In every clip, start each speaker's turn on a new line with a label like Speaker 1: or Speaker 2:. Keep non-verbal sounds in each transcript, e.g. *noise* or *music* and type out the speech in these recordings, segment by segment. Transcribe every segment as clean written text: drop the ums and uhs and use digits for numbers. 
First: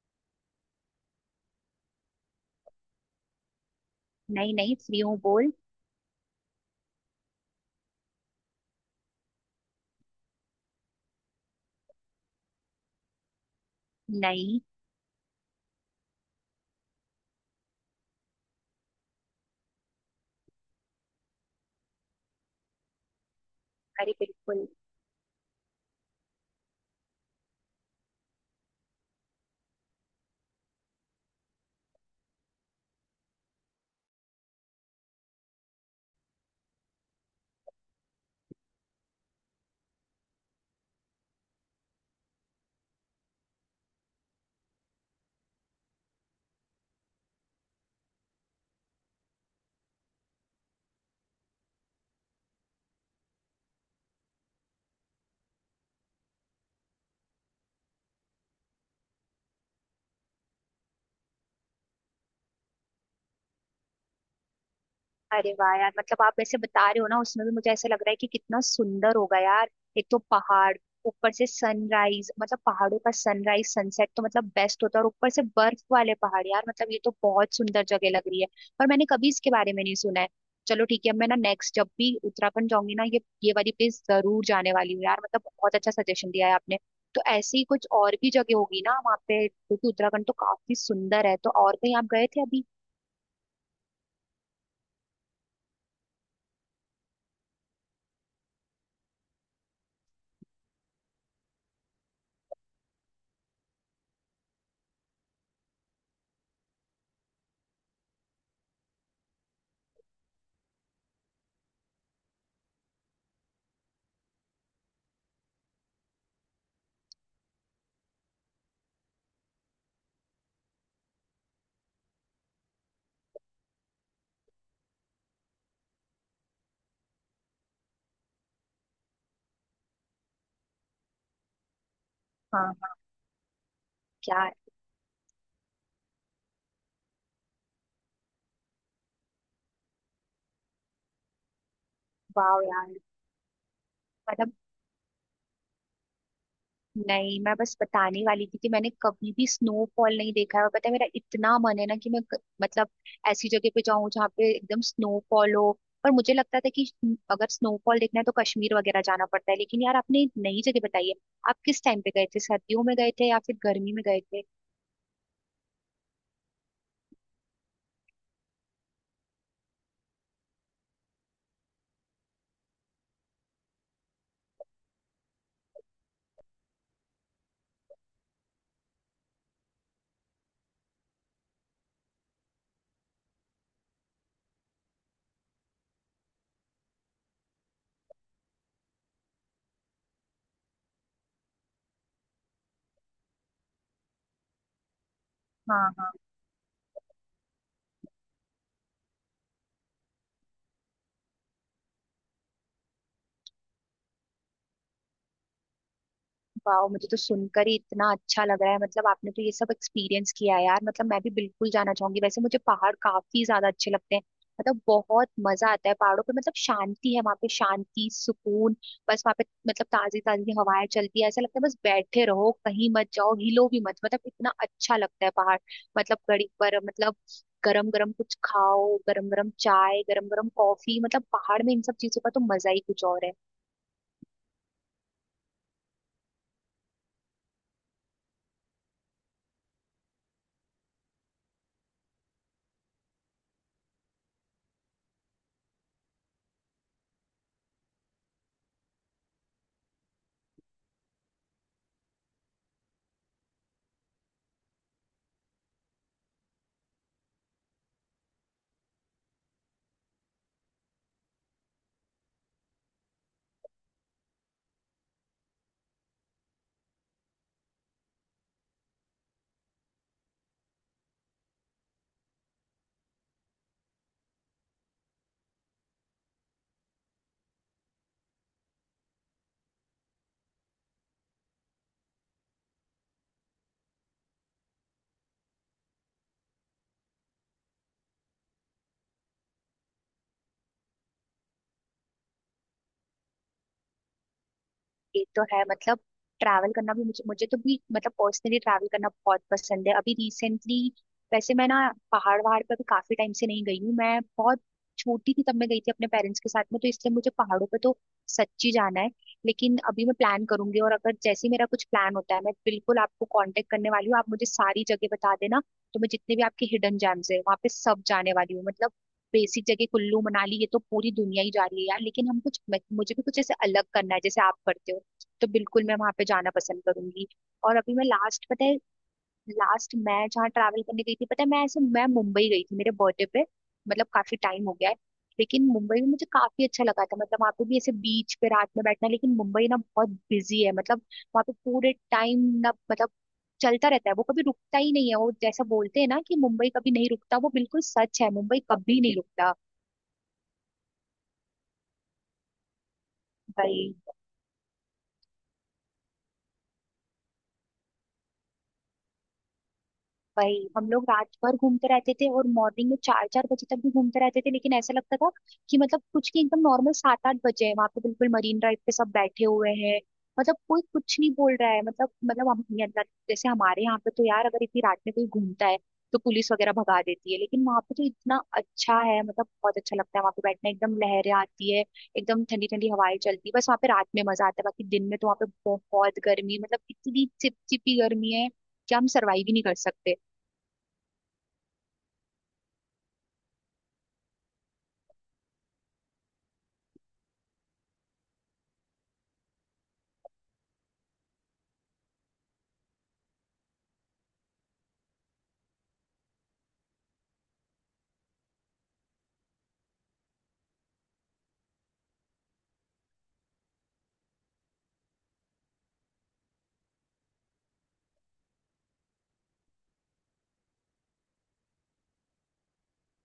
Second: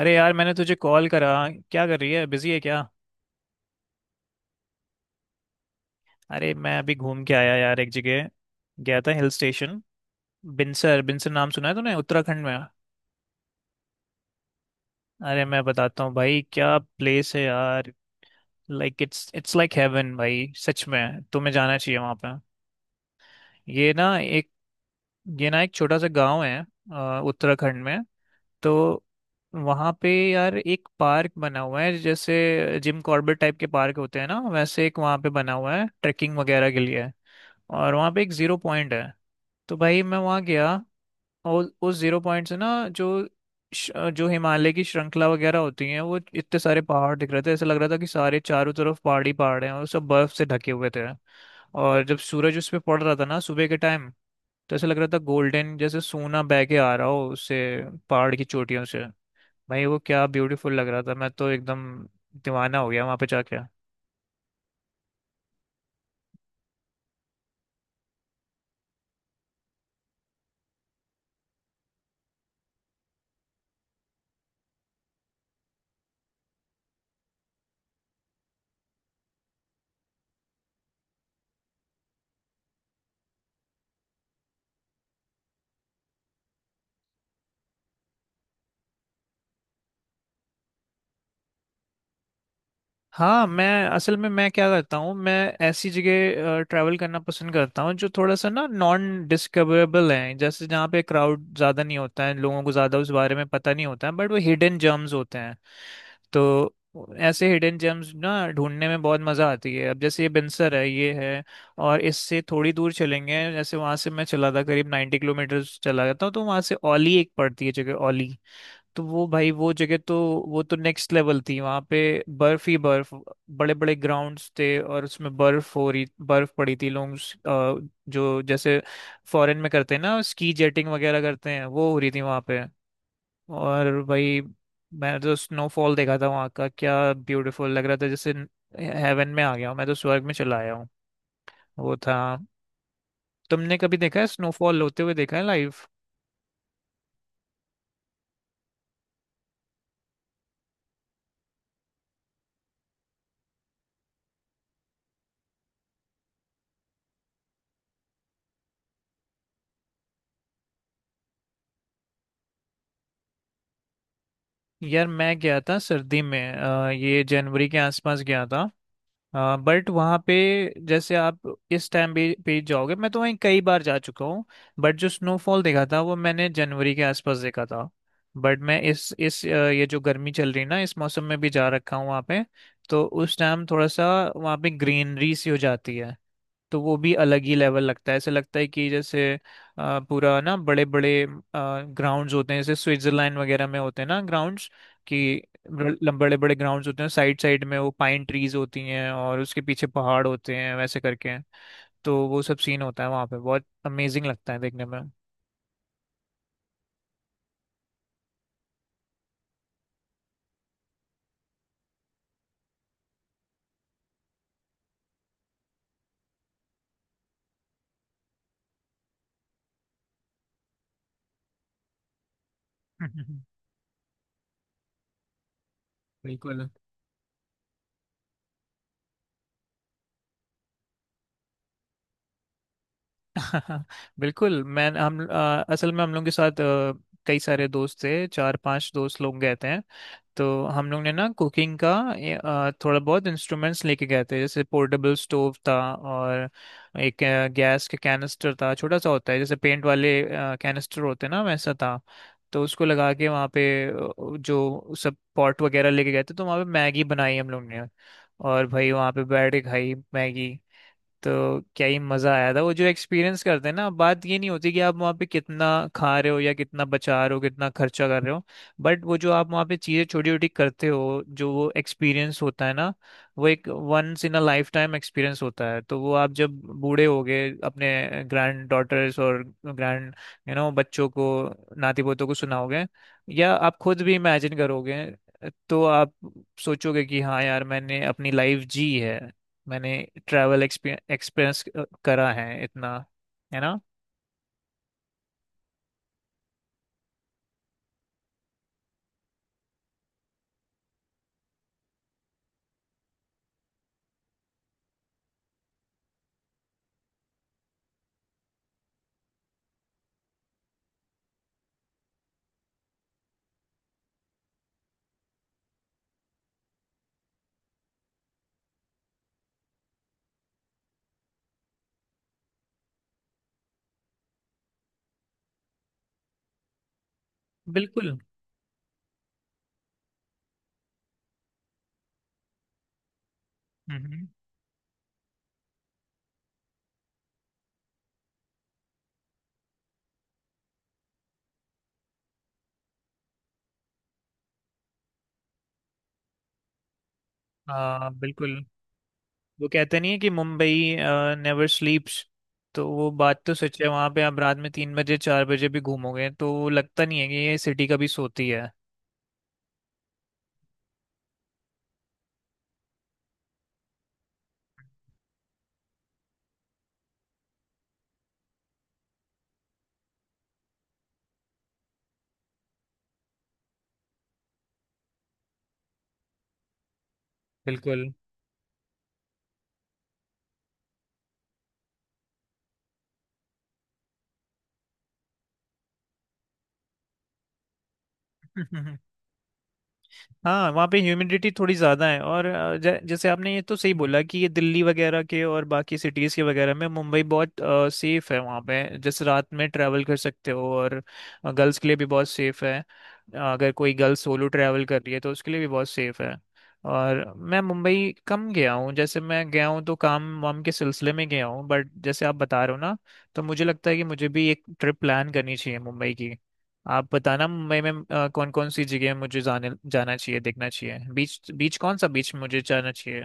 Speaker 1: अरे यार मैंने तुझे कॉल करा। क्या कर रही है, बिजी है क्या?
Speaker 2: नहीं नहीं, फ्री हूँ। बोल।
Speaker 1: अरे मैं अभी घूम के आया यार एक जगह, गया था हिल स्टेशन। बिनसर, बिनसर नाम सुना है तूने, उत्तराखंड में?
Speaker 2: नहीं।
Speaker 1: अरे मैं बताता हूँ भाई क्या प्लेस है यार। Like it's it's like heaven भाई, सच में तुम्हें जाना चाहिए वहाँ पे। ये
Speaker 2: अरे
Speaker 1: ना एक
Speaker 2: बिल्कुल।
Speaker 1: ये ना एक छोटा सा गांव है, उत्तराखंड में। तो वहाँ पे यार एक पार्क बना हुआ है, जैसे जिम कॉर्बेट टाइप के पार्क होते हैं ना, वैसे एक वहाँ पे बना हुआ है ट्रैकिंग वगैरह के लिए। और वहाँ पे एक ज़ीरो पॉइंट है। तो भाई मैं वहाँ गया और उस ज़ीरो पॉइंट से ना जो जो हिमालय की श्रृंखला वगैरह होती हैं, वो इतने सारे पहाड़ दिख रहे थे। ऐसा लग रहा था कि सारे चारों तरफ पहाड़ ही पहाड़ हैं और सब बर्फ से ढके हुए थे। और जब सूरज उस पे पड़ रहा था ना सुबह के टाइम, तो ऐसा लग रहा था गोल्डन, जैसे सोना बह के आ रहा हो उससे, पहाड़ की चोटियों से। भाई वो क्या ब्यूटीफुल लग रहा था, मैं तो एकदम दीवाना हो गया वहां पे जाके।
Speaker 2: अरे वाह यार, मतलब आप ऐसे बता रहे हो ना, उसमें भी मुझे ऐसा लग रहा है कि कितना सुंदर होगा यार। एक तो पहाड़, ऊपर से सनराइज, मतलब पहाड़ों का सनराइज सनसेट तो मतलब बेस्ट होता है, और ऊपर से बर्फ वाले पहाड़, यार मतलब ये तो बहुत सुंदर जगह लग रही है। पर मैंने कभी इसके बारे में नहीं सुना है। चलो ठीक है, अब मैं ना नेक्स्ट जब भी उत्तराखंड जाऊंगी ना, ये वाली प्लेस जरूर जाने वाली हूँ यार। मतलब बहुत अच्छा सजेशन दिया है आपने। तो ऐसी ही कुछ और भी जगह होगी ना वहाँ पे, क्योंकि उत्तराखंड तो काफी सुंदर है। तो और कहीं आप गए थे अभी?
Speaker 1: हाँ, मैं असल में मैं क्या करता हूँ, मैं ऐसी जगह ट्रैवल करना पसंद करता हूँ जो थोड़ा सा ना नॉन डिस्कवरेबल है, जैसे जहाँ पे क्राउड ज़्यादा नहीं होता है, लोगों को ज़्यादा उस बारे में पता नहीं होता है, बट वो हिडन जेम्स होते हैं। तो ऐसे हिडन जेम्स ना ढूंढने में बहुत मज़ा आती है। अब जैसे ये बिनसर है ये है, और इससे थोड़ी दूर चलेंगे, जैसे वहाँ से मैं चला था करीब 90 किलोमीटर, चला जाता हूँ तो वहाँ से ओली एक पड़ती है जगह, ओली। तो वो भाई वो जगह तो, वो तो नेक्स्ट लेवल थी। वहां पे बर्फ ही बर्फ, बड़े बड़े ग्राउंड्स थे और उसमें बर्फ हो रही, बर्फ पड़ी थी। लोग जो जैसे फॉरेन में करते हैं ना, स्की जेटिंग वगैरह करते हैं, वो हो रही थी वहां पे।
Speaker 2: हाँ हाँ।
Speaker 1: और भाई
Speaker 2: क्या?
Speaker 1: मैंने तो स्नोफॉल देखा था वहां का, क्या ब्यूटीफुल लग रहा था। जैसे हेवन में आ गया हूँ, मैं तो स्वर्ग में चला आया हूँ, वो था।
Speaker 2: वाह यार
Speaker 1: तुमने कभी देखा है
Speaker 2: मतलब।
Speaker 1: स्नोफॉल होते हुए, देखा है लाइव?
Speaker 2: नहीं, मैं बस बताने वाली थी कि मैंने कभी भी स्नोफॉल नहीं देखा है, और पता है मेरा इतना मन है ना कि मैं मतलब ऐसी जगह पे जाऊं जहाँ पे एकदम स्नोफॉल हो। पर मुझे लगता था कि अगर स्नोफॉल देखना है तो कश्मीर वगैरह जाना पड़ता है, लेकिन यार आपने एक नई जगह बताई है। आप किस टाइम पे गए थे? सर्दियों में गए थे या फिर गर्मी में गए थे?
Speaker 1: यार मैं गया था सर्दी में, ये जनवरी के आसपास गया था। हाँ, बट वहाँ पे जैसे आप इस टाइम भी पे जाओगे, मैं तो वहीं कई बार जा चुका हूँ, बट जो स्नोफॉल देखा था वो मैंने जनवरी के आसपास देखा था। बट मैं ये जो गर्मी चल रही है ना, इस मौसम में भी जा रखा हूँ वहाँ पे। तो उस टाइम थोड़ा सा वहाँ पे ग्रीनरी सी हो जाती है, तो वो भी अलग ही लेवल लगता है। ऐसे लगता है कि जैसे, पूरा ना बड़े बड़े ग्राउंड्स होते हैं जैसे स्विट्जरलैंड वगैरह में होते हैं ना ग्राउंड्स, कि
Speaker 2: हाँ हाँ।
Speaker 1: बड़े बड़े ग्राउंड्स होते हैं साइड साइड में, वो पाइन ट्रीज होती हैं और उसके पीछे पहाड़ होते हैं वैसे करके। तो वो सब सीन होता है वहाँ पे, बहुत अमेजिंग लगता है देखने में।
Speaker 2: वाह, मुझे तो सुनकर ही इतना अच्छा लग रहा है। मतलब आपने तो ये सब एक्सपीरियंस किया है यार। मतलब मैं भी बिल्कुल जाना चाहूंगी, वैसे मुझे पहाड़ काफी ज्यादा अच्छे लगते हैं। मतलब बहुत मजा आता है पहाड़ों पे, मतलब शांति है वहाँ पे, शांति सुकून। बस वहाँ पे मतलब ताजी ताजी हवाएं चलती है, ऐसा लगता है बस बैठे रहो कहीं मत जाओ,
Speaker 1: हम्म,
Speaker 2: हिलो भी मत, मतलब इतना अच्छा लगता है पहाड़। मतलब घड़ी
Speaker 1: बिल्कुल।
Speaker 2: पर मतलब गरम गरम कुछ खाओ, गरम गरम चाय, गरम गरम कॉफी, मतलब पहाड़ में इन सब चीजों का तो मजा ही कुछ और है।
Speaker 1: *laughs* बिल्कुल। असल में हम लोग के साथ, कई सारे दोस्त थे, चार पांच दोस्त लोग गए थे। तो हम लोग ने ना कुकिंग का, थोड़ा बहुत इंस्ट्रूमेंट्स लेके गए थे, जैसे पोर्टेबल स्टोव था और एक गैस का कैनिस्टर था, छोटा सा होता है जैसे पेंट वाले कैनिस्टर होते हैं ना, वैसा था। तो उसको लगा के वहाँ पे, जो सब पॉट वगैरह लेके गए थे, तो वहाँ पे मैगी बनाई हम लोग ने, और भाई वहाँ पे बैठ के खाई मैगी। तो क्या ही मज़ा आया था। वो जो एक्सपीरियंस करते हैं ना, बात ये नहीं होती कि आप वहाँ पे कितना खा रहे हो या कितना बचा रहे हो, कितना खर्चा कर रहे हो, बट वो जो आप वहाँ पे चीज़ें छोटी छोटी करते हो, जो वो एक्सपीरियंस होता है ना, वो एक once in a lifetime experience होता है। तो वो आप जब बूढ़े हो गए, अपने ग्रैंड डॉटर्स और ग्रैंड, बच्चों को, नाती पोतों को सुनाओगे, या आप खुद भी इमेजिन करोगे, तो आप सोचोगे कि हाँ यार मैंने अपनी लाइफ जी है, मैंने ट्रैवल एक्सपीरियंस करा है इतना, है ना।
Speaker 2: एक तो है मतलब ट्रैवल करना भी मुझे मुझे तो भी मतलब पर्सनली ट्रैवल करना बहुत पसंद है। अभी रिसेंटली, वैसे मैं ना पहाड़ वहाड़ पर भी काफी टाइम से नहीं गई हूँ। मैं बहुत छोटी थी तब मैं गई थी अपने पेरेंट्स के साथ में, तो इसलिए मुझे पहाड़ों पे तो सच्ची जाना है। लेकिन अभी मैं प्लान करूंगी, और अगर जैसे ही मेरा कुछ प्लान होता है, मैं बिल्कुल आपको कांटेक्ट करने वाली हूँ, आप मुझे सारी जगह बता देना। तो मैं जितने भी आपके हिडन जेम्स है वहाँ पे सब जाने वाली हूँ, मतलब बेसिक जगह कुल्लू मनाली ये तो पूरी दुनिया ही जा रही है यार, लेकिन हम कुछ मुझे भी कुछ ऐसे अलग करना है जैसे आप करते हो, तो बिल्कुल मैं वहां पे जाना पसंद करूंगी। और अभी मैं
Speaker 1: बिल्कुल।
Speaker 2: लास्ट पता है, लास्ट मैं जहाँ ट्रैवल करने गई थी पता है, मैं ऐसे मैं मुंबई गई थी मेरे बर्थडे पे। मतलब
Speaker 1: हम्म।
Speaker 2: काफी टाइम हो गया है। लेकिन मुंबई में मुझे काफी अच्छा लगा था, मतलब वहाँ पे भी ऐसे बीच पे रात में बैठना। लेकिन मुंबई ना बहुत बिजी है, मतलब वहाँ पे पूरे टाइम ना मतलब चलता रहता है, वो कभी रुकता ही नहीं है। वो जैसा बोलते हैं ना कि मुंबई कभी नहीं रुकता, वो बिल्कुल
Speaker 1: हाँ
Speaker 2: सच है,
Speaker 1: बिल्कुल।
Speaker 2: मुंबई कभी नहीं रुकता।
Speaker 1: वो कहते नहीं है कि मुंबई नेवर स्लीप्स। तो वो बात तो सच है,
Speaker 2: भाई
Speaker 1: वहाँ पे आप रात में तीन बजे चार बजे भी घूमोगे तो लगता नहीं है कि ये सिटी कभी सोती है।
Speaker 2: वही हम लोग रात भर घूमते रहते थे और मॉर्निंग में चार चार बजे तक भी घूमते रहते थे, लेकिन ऐसा लगता था कि मतलब कुछ नहीं, एकदम नॉर्मल सात आठ बजे हैं, वहां पे बिल्कुल मरीन ड्राइव पे सब बैठे हुए हैं। मतलब कोई कुछ नहीं बोल रहा है, मतलब मतलब हम ये जैसे हमारे यहाँ पे तो यार अगर इतनी रात में कोई घूमता है तो पुलिस वगैरह भगा देती है, लेकिन वहां पे तो
Speaker 1: बिल्कुल।
Speaker 2: इतना अच्छा है। मतलब बहुत अच्छा लगता है वहां पे बैठना, एकदम लहरें आती है, एकदम ठंडी ठंडी हवाएं चलती है। बस वहां पे रात में मजा आता है, बाकी दिन में तो वहां पे बहुत गर्मी, मतलब इतनी चिपचिपी गर्मी है कि हम
Speaker 1: *laughs*
Speaker 2: सर्वाइव ही नहीं कर सकते।
Speaker 1: हाँ, वहाँ पे ह्यूमिडिटी थोड़ी ज़्यादा है, और जैसे आपने ये तो सही बोला कि ये दिल्ली वगैरह के और बाकी सिटीज़ के वगैरह में मुंबई बहुत सेफ़ है। वहाँ पे जैसे रात में ट्रैवल कर सकते हो, और गर्ल्स के लिए भी बहुत सेफ़ है। अगर कोई गर्ल सोलो ट्रैवल कर रही है तो उसके लिए भी बहुत सेफ़ है। और मैं मुंबई कम गया हूँ, जैसे मैं गया हूँ तो काम वाम के सिलसिले में गया हूँ, बट जैसे आप बता रहे हो ना, तो मुझे लगता है कि मुझे भी एक ट्रिप प्लान करनी चाहिए मुंबई की। आप बताना मुंबई में कौन कौन सी जगह मुझे जाने जाना चाहिए, देखना चाहिए, बीच बीच कौन सा बीच मुझे जाना चाहिए।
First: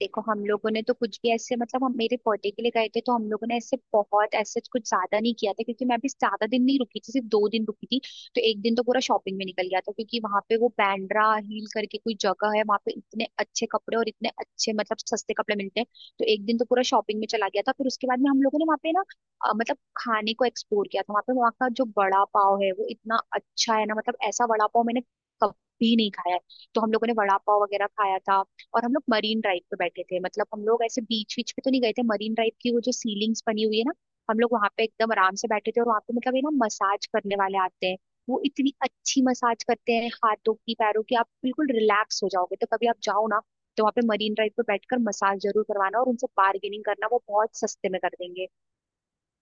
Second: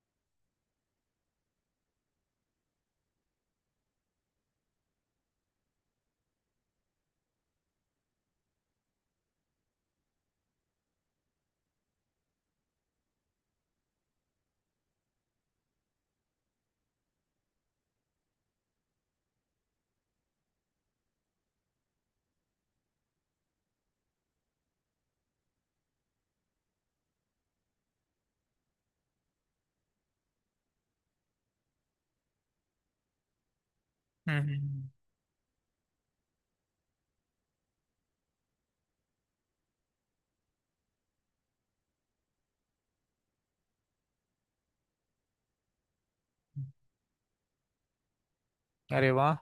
Speaker 2: देखो हम लोगों ने तो कुछ भी ऐसे मतलब हम मेरे बर्थडे के लिए गए थे, तो हम लोगों ने ऐसे बहुत ऐसे कुछ ज्यादा नहीं किया था, क्योंकि मैं भी ज्यादा दिन नहीं रुकी थी, सिर्फ दो दिन रुकी थी। तो एक दिन तो पूरा शॉपिंग में निकल गया था, क्योंकि वहां पे वो बैंड्रा हिल करके कोई जगह है, वहां पे इतने अच्छे कपड़े और इतने अच्छे मतलब सस्ते कपड़े मिलते हैं। तो एक दिन तो पूरा शॉपिंग में चला गया था, फिर उसके बाद में हम लोगों ने वहाँ पे ना मतलब खाने को एक्सप्लोर किया था वहाँ पे। वहाँ का जो वड़ा पाव है वो इतना अच्छा है ना, मतलब ऐसा वड़ा पाव मैंने कभी नहीं खाया है। तो हम लोगों ने वड़ा पाव वगैरह खाया था। और हम लोग मरीन ड्राइव पे बैठे थे, मतलब हम लोग ऐसे बीच बीच पे तो नहीं गए थे, मरीन ड्राइव की वो जो सीलिंग्स बनी हुई है ना,
Speaker 1: हम्म
Speaker 2: हम
Speaker 1: हम्म,
Speaker 2: लोग वहां पे
Speaker 1: हम्म।
Speaker 2: एकदम आराम से बैठे थे। और वहां पे मतलब ये ना मसाज करने वाले आते हैं, वो इतनी अच्छी मसाज करते हैं, हाथों की पैरों की, आप बिल्कुल रिलैक्स हो जाओगे। तो कभी आप जाओ ना, तो वहाँ पे मरीन ड्राइव पे बैठकर मसाज जरूर करवाना, और उनसे
Speaker 1: हम्म।
Speaker 2: बार्गेनिंग करना, वो बहुत सस्ते में कर देंगे।
Speaker 1: अरे वाह।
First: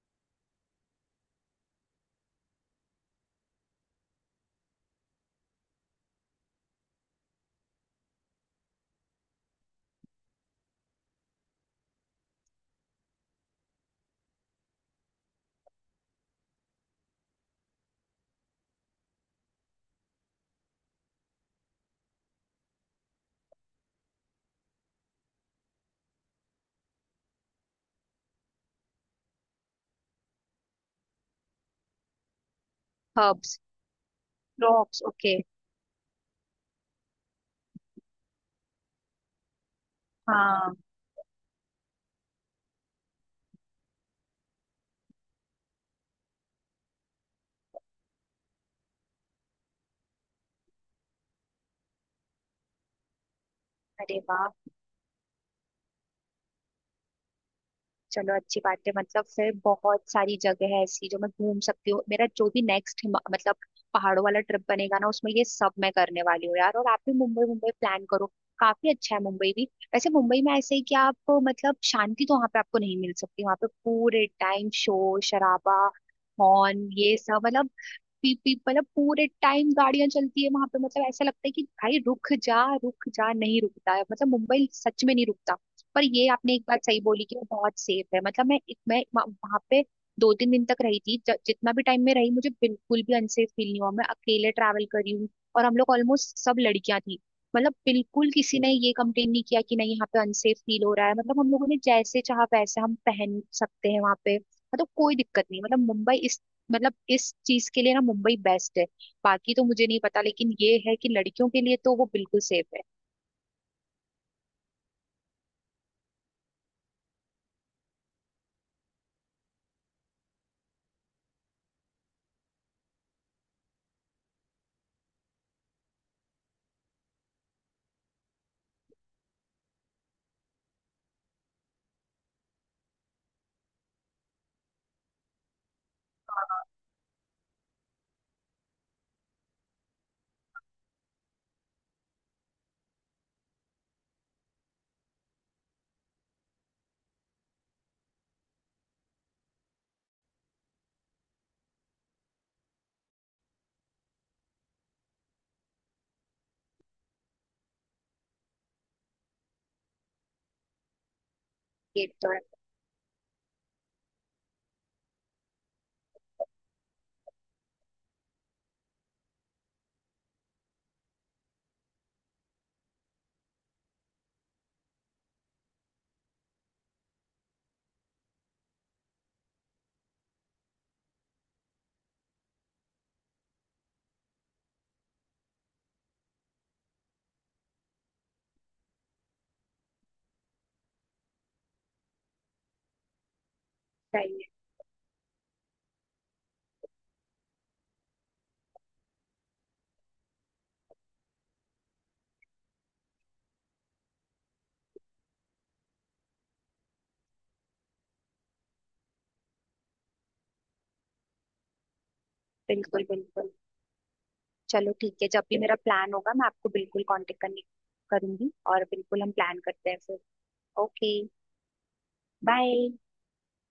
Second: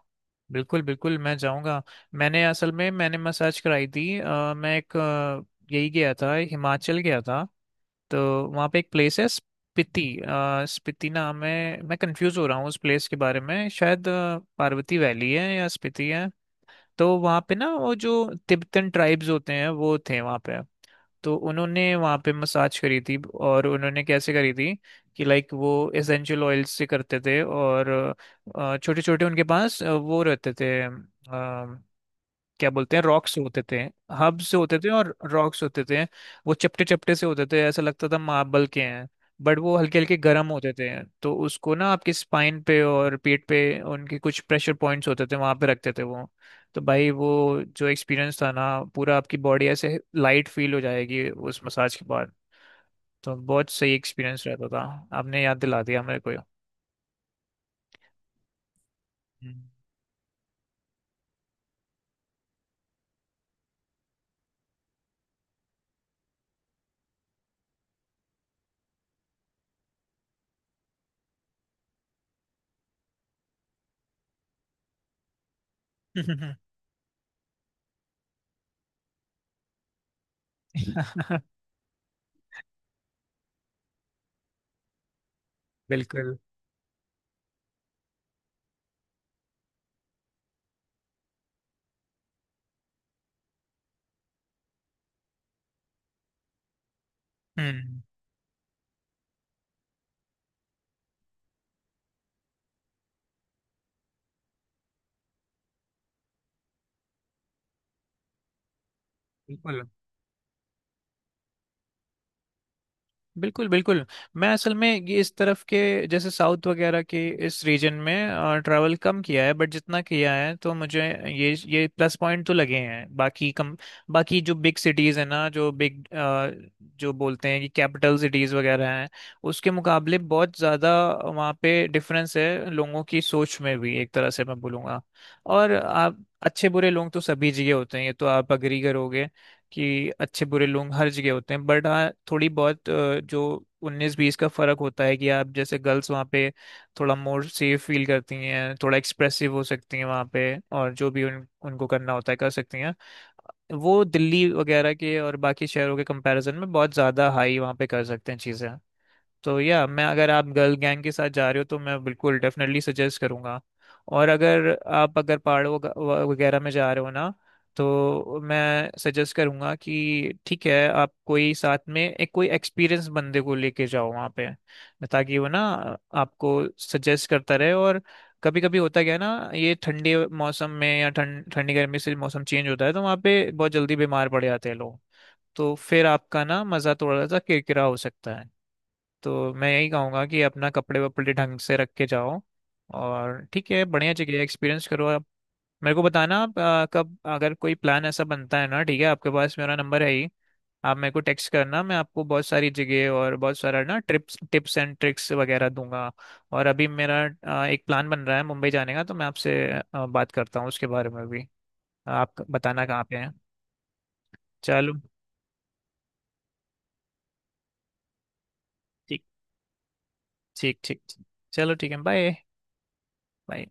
Speaker 1: बिल्कुल बिल्कुल, मैं जाऊंगा। मैंने असल में, मैंने मसाज कराई थी, यही गया था, हिमाचल गया था। तो वहाँ पे एक प्लेस है स्पीति, स्पीति नाम है। मैं कंफ्यूज हो रहा हूँ उस प्लेस के बारे में, शायद पार्वती वैली है या स्पीति है। तो वहाँ पे ना वो जो तिब्बतन ट्राइब्स होते हैं वो थे वहाँ पे। तो उन्होंने वहाँ पे मसाज करी थी। और उन्होंने कैसे करी थी कि लाइक वो एसेंशियल ऑयल्स से करते थे, और छोटे छोटे उनके पास, वो रहते थे, क्या बोलते हैं, रॉक्स
Speaker 2: हर्ब्स।
Speaker 1: होते थे। हब से होते थे
Speaker 2: ड्रॉप्स।
Speaker 1: और
Speaker 2: ओके।
Speaker 1: रॉक्स होते थे। वो चपटे चपटे से होते थे, ऐसा लगता था मार्बल के हैं, बट वो हल्के हल्के गर्म होते
Speaker 2: हाँ।
Speaker 1: थे। तो उसको ना आपके स्पाइन पे और पीठ पे, उनके कुछ प्रेशर पॉइंट्स होते थे वहां पे रखते थे वो। तो भाई वो जो एक्सपीरियंस था ना, पूरा आपकी बॉडी ऐसे लाइट फील हो जाएगी उस मसाज के बाद। तो बहुत सही
Speaker 2: अरे
Speaker 1: एक्सपीरियंस
Speaker 2: वाह।
Speaker 1: रहता था। आपने याद दिला दिया मेरे को।
Speaker 2: चलो अच्छी बात है, मतलब फिर बहुत सारी जगह है ऐसी जो मैं घूम सकती हूँ। मेरा जो भी नेक्स्ट मतलब पहाड़ों वाला ट्रिप बनेगा ना, उसमें ये सब मैं करने वाली हूँ यार। और आप भी मुंबई मुंबई प्लान करो, काफी अच्छा है मुंबई भी। वैसे मुंबई में ऐसे ही कि आप मतलब शांति तो वहां पे आपको नहीं मिल सकती, वहां पे पूरे टाइम शोर शराबा,
Speaker 1: हम्म।
Speaker 2: हॉर्न, ये सब, मतलब पीप पीप, मतलब पूरे टाइम गाड़ियां चलती है वहां पे। मतलब ऐसा लगता है
Speaker 1: *laughs*
Speaker 2: कि भाई रुक जा रुक जा, नहीं रुकता है, मतलब मुंबई सच में नहीं रुकता। पर ये
Speaker 1: बिल्कुल।
Speaker 2: आपने एक बात सही बोली कि वो बहुत सेफ है। मतलब मैं वहां पे दो तीन दिन तक रही थी, जितना भी टाइम में रही मुझे बिल्कुल भी अनसेफ फील नहीं हुआ। मैं अकेले ट्रैवल कर रही हूँ और हम लोग ऑलमोस्ट सब लड़कियां थी, मतलब
Speaker 1: हम्म।
Speaker 2: बिल्कुल किसी ने ये कंप्लेन नहीं किया कि नहीं यहाँ पे अनसेफ फील हो रहा है। मतलब हम लोगों ने जैसे चाहा वैसे हम पहन सकते हैं वहां पे। मतलब कोई दिक्कत नहीं, मतलब मुंबई मतलब इस चीज के लिए ना मुंबई बेस्ट है। बाकी तो
Speaker 1: बिल्कुल,
Speaker 2: मुझे नहीं पता, लेकिन ये है कि लड़कियों के लिए तो वो बिल्कुल सेफ है।
Speaker 1: बिल्कुल, बिल्कुल। मैं असल में ये, इस तरफ के, जैसे साउथ वगैरह के इस रीजन में ट्रैवल कम किया है, बट जितना किया है तो मुझे ये प्लस पॉइंट तो लगे हैं, बाकी कम। बाकी जो बिग सिटीज़ है ना, जो बिग, जो बोलते हैं कि कैपिटल सिटीज़ वगैरह हैं, उसके मुकाबले बहुत ज़्यादा वहाँ पे डिफरेंस है, लोगों की सोच में भी, एक तरह से मैं बोलूँगा। और आप, अच्छे बुरे लोग तो सभी जगह होते हैं, ये तो आप अग्री करोगे कि अच्छे बुरे लोग हर जगह होते हैं, बट हाँ थोड़ी बहुत, जो उन्नीस बीस का फर्क होता है, कि आप जैसे गर्ल्स वहाँ पे थोड़ा मोर सेफ फील करती हैं, थोड़ा एक्सप्रेसिव हो सकती हैं वहाँ पे, और जो भी उन उनको करना होता है कर सकती हैं। वो दिल्ली वगैरह के और बाकी शहरों के कंपैरिजन में बहुत ज़्यादा हाई वहाँ पे कर सकते हैं चीज़ें। तो या मैं, अगर आप गर्ल गैंग के साथ जा रहे हो, तो मैं
Speaker 2: ये तो
Speaker 1: बिल्कुल
Speaker 2: है।
Speaker 1: डेफिनेटली सजेस्ट करूंगा। और अगर आप अगर पहाड़ों वगैरह में जा रहे हो ना, तो मैं सजेस्ट करूंगा कि ठीक है, आप कोई साथ में एक कोई एक्सपीरियंस बंदे को लेके जाओ वहाँ पे, ताकि वो ना आपको सजेस्ट करता रहे। और कभी कभी होता क्या है ना, ये ठंडे मौसम में या ठंड ठंडी गर्मी से मौसम चेंज होता है, तो वहाँ पे बहुत जल्दी बीमार पड़ जाते हैं लोग। तो फिर आपका ना मज़ा थोड़ा सा किरकिरा हो सकता है। तो मैं यही कहूँगा कि अपना कपड़े वपड़े ढंग से रख के जाओ, और ठीक है, बढ़िया जगह
Speaker 2: सही
Speaker 1: है,
Speaker 2: है।
Speaker 1: एक्सपीरियंस करो आप। मेरे को बताना आप, कब अगर कोई प्लान ऐसा बनता है ना। ठीक है आपके पास मेरा नंबर है ही, आप मेरे को टेक्स्ट करना, मैं आपको बहुत सारी जगह और बहुत सारा ना ट्रिप्स टिप्स एंड ट्रिक्स वगैरह दूंगा। और अभी मेरा, एक प्लान बन रहा है मुंबई जाने का, तो मैं आपसे बात करता हूँ उसके बारे में भी। आप बताना कहाँ
Speaker 2: बिल्कुल
Speaker 1: पे हैं।
Speaker 2: बिल्कुल।
Speaker 1: चलो।
Speaker 2: चलो ठीक है, जब भी मेरा प्लान होगा मैं आपको बिल्कुल कांटेक्ट करने करूंगी, और
Speaker 1: ठीक,
Speaker 2: बिल्कुल हम प्लान करते हैं फिर।
Speaker 1: ठीक, ठीक।
Speaker 2: ओके।
Speaker 1: चलो ठीक है, बाय।
Speaker 2: बाय।
Speaker 1: बाय।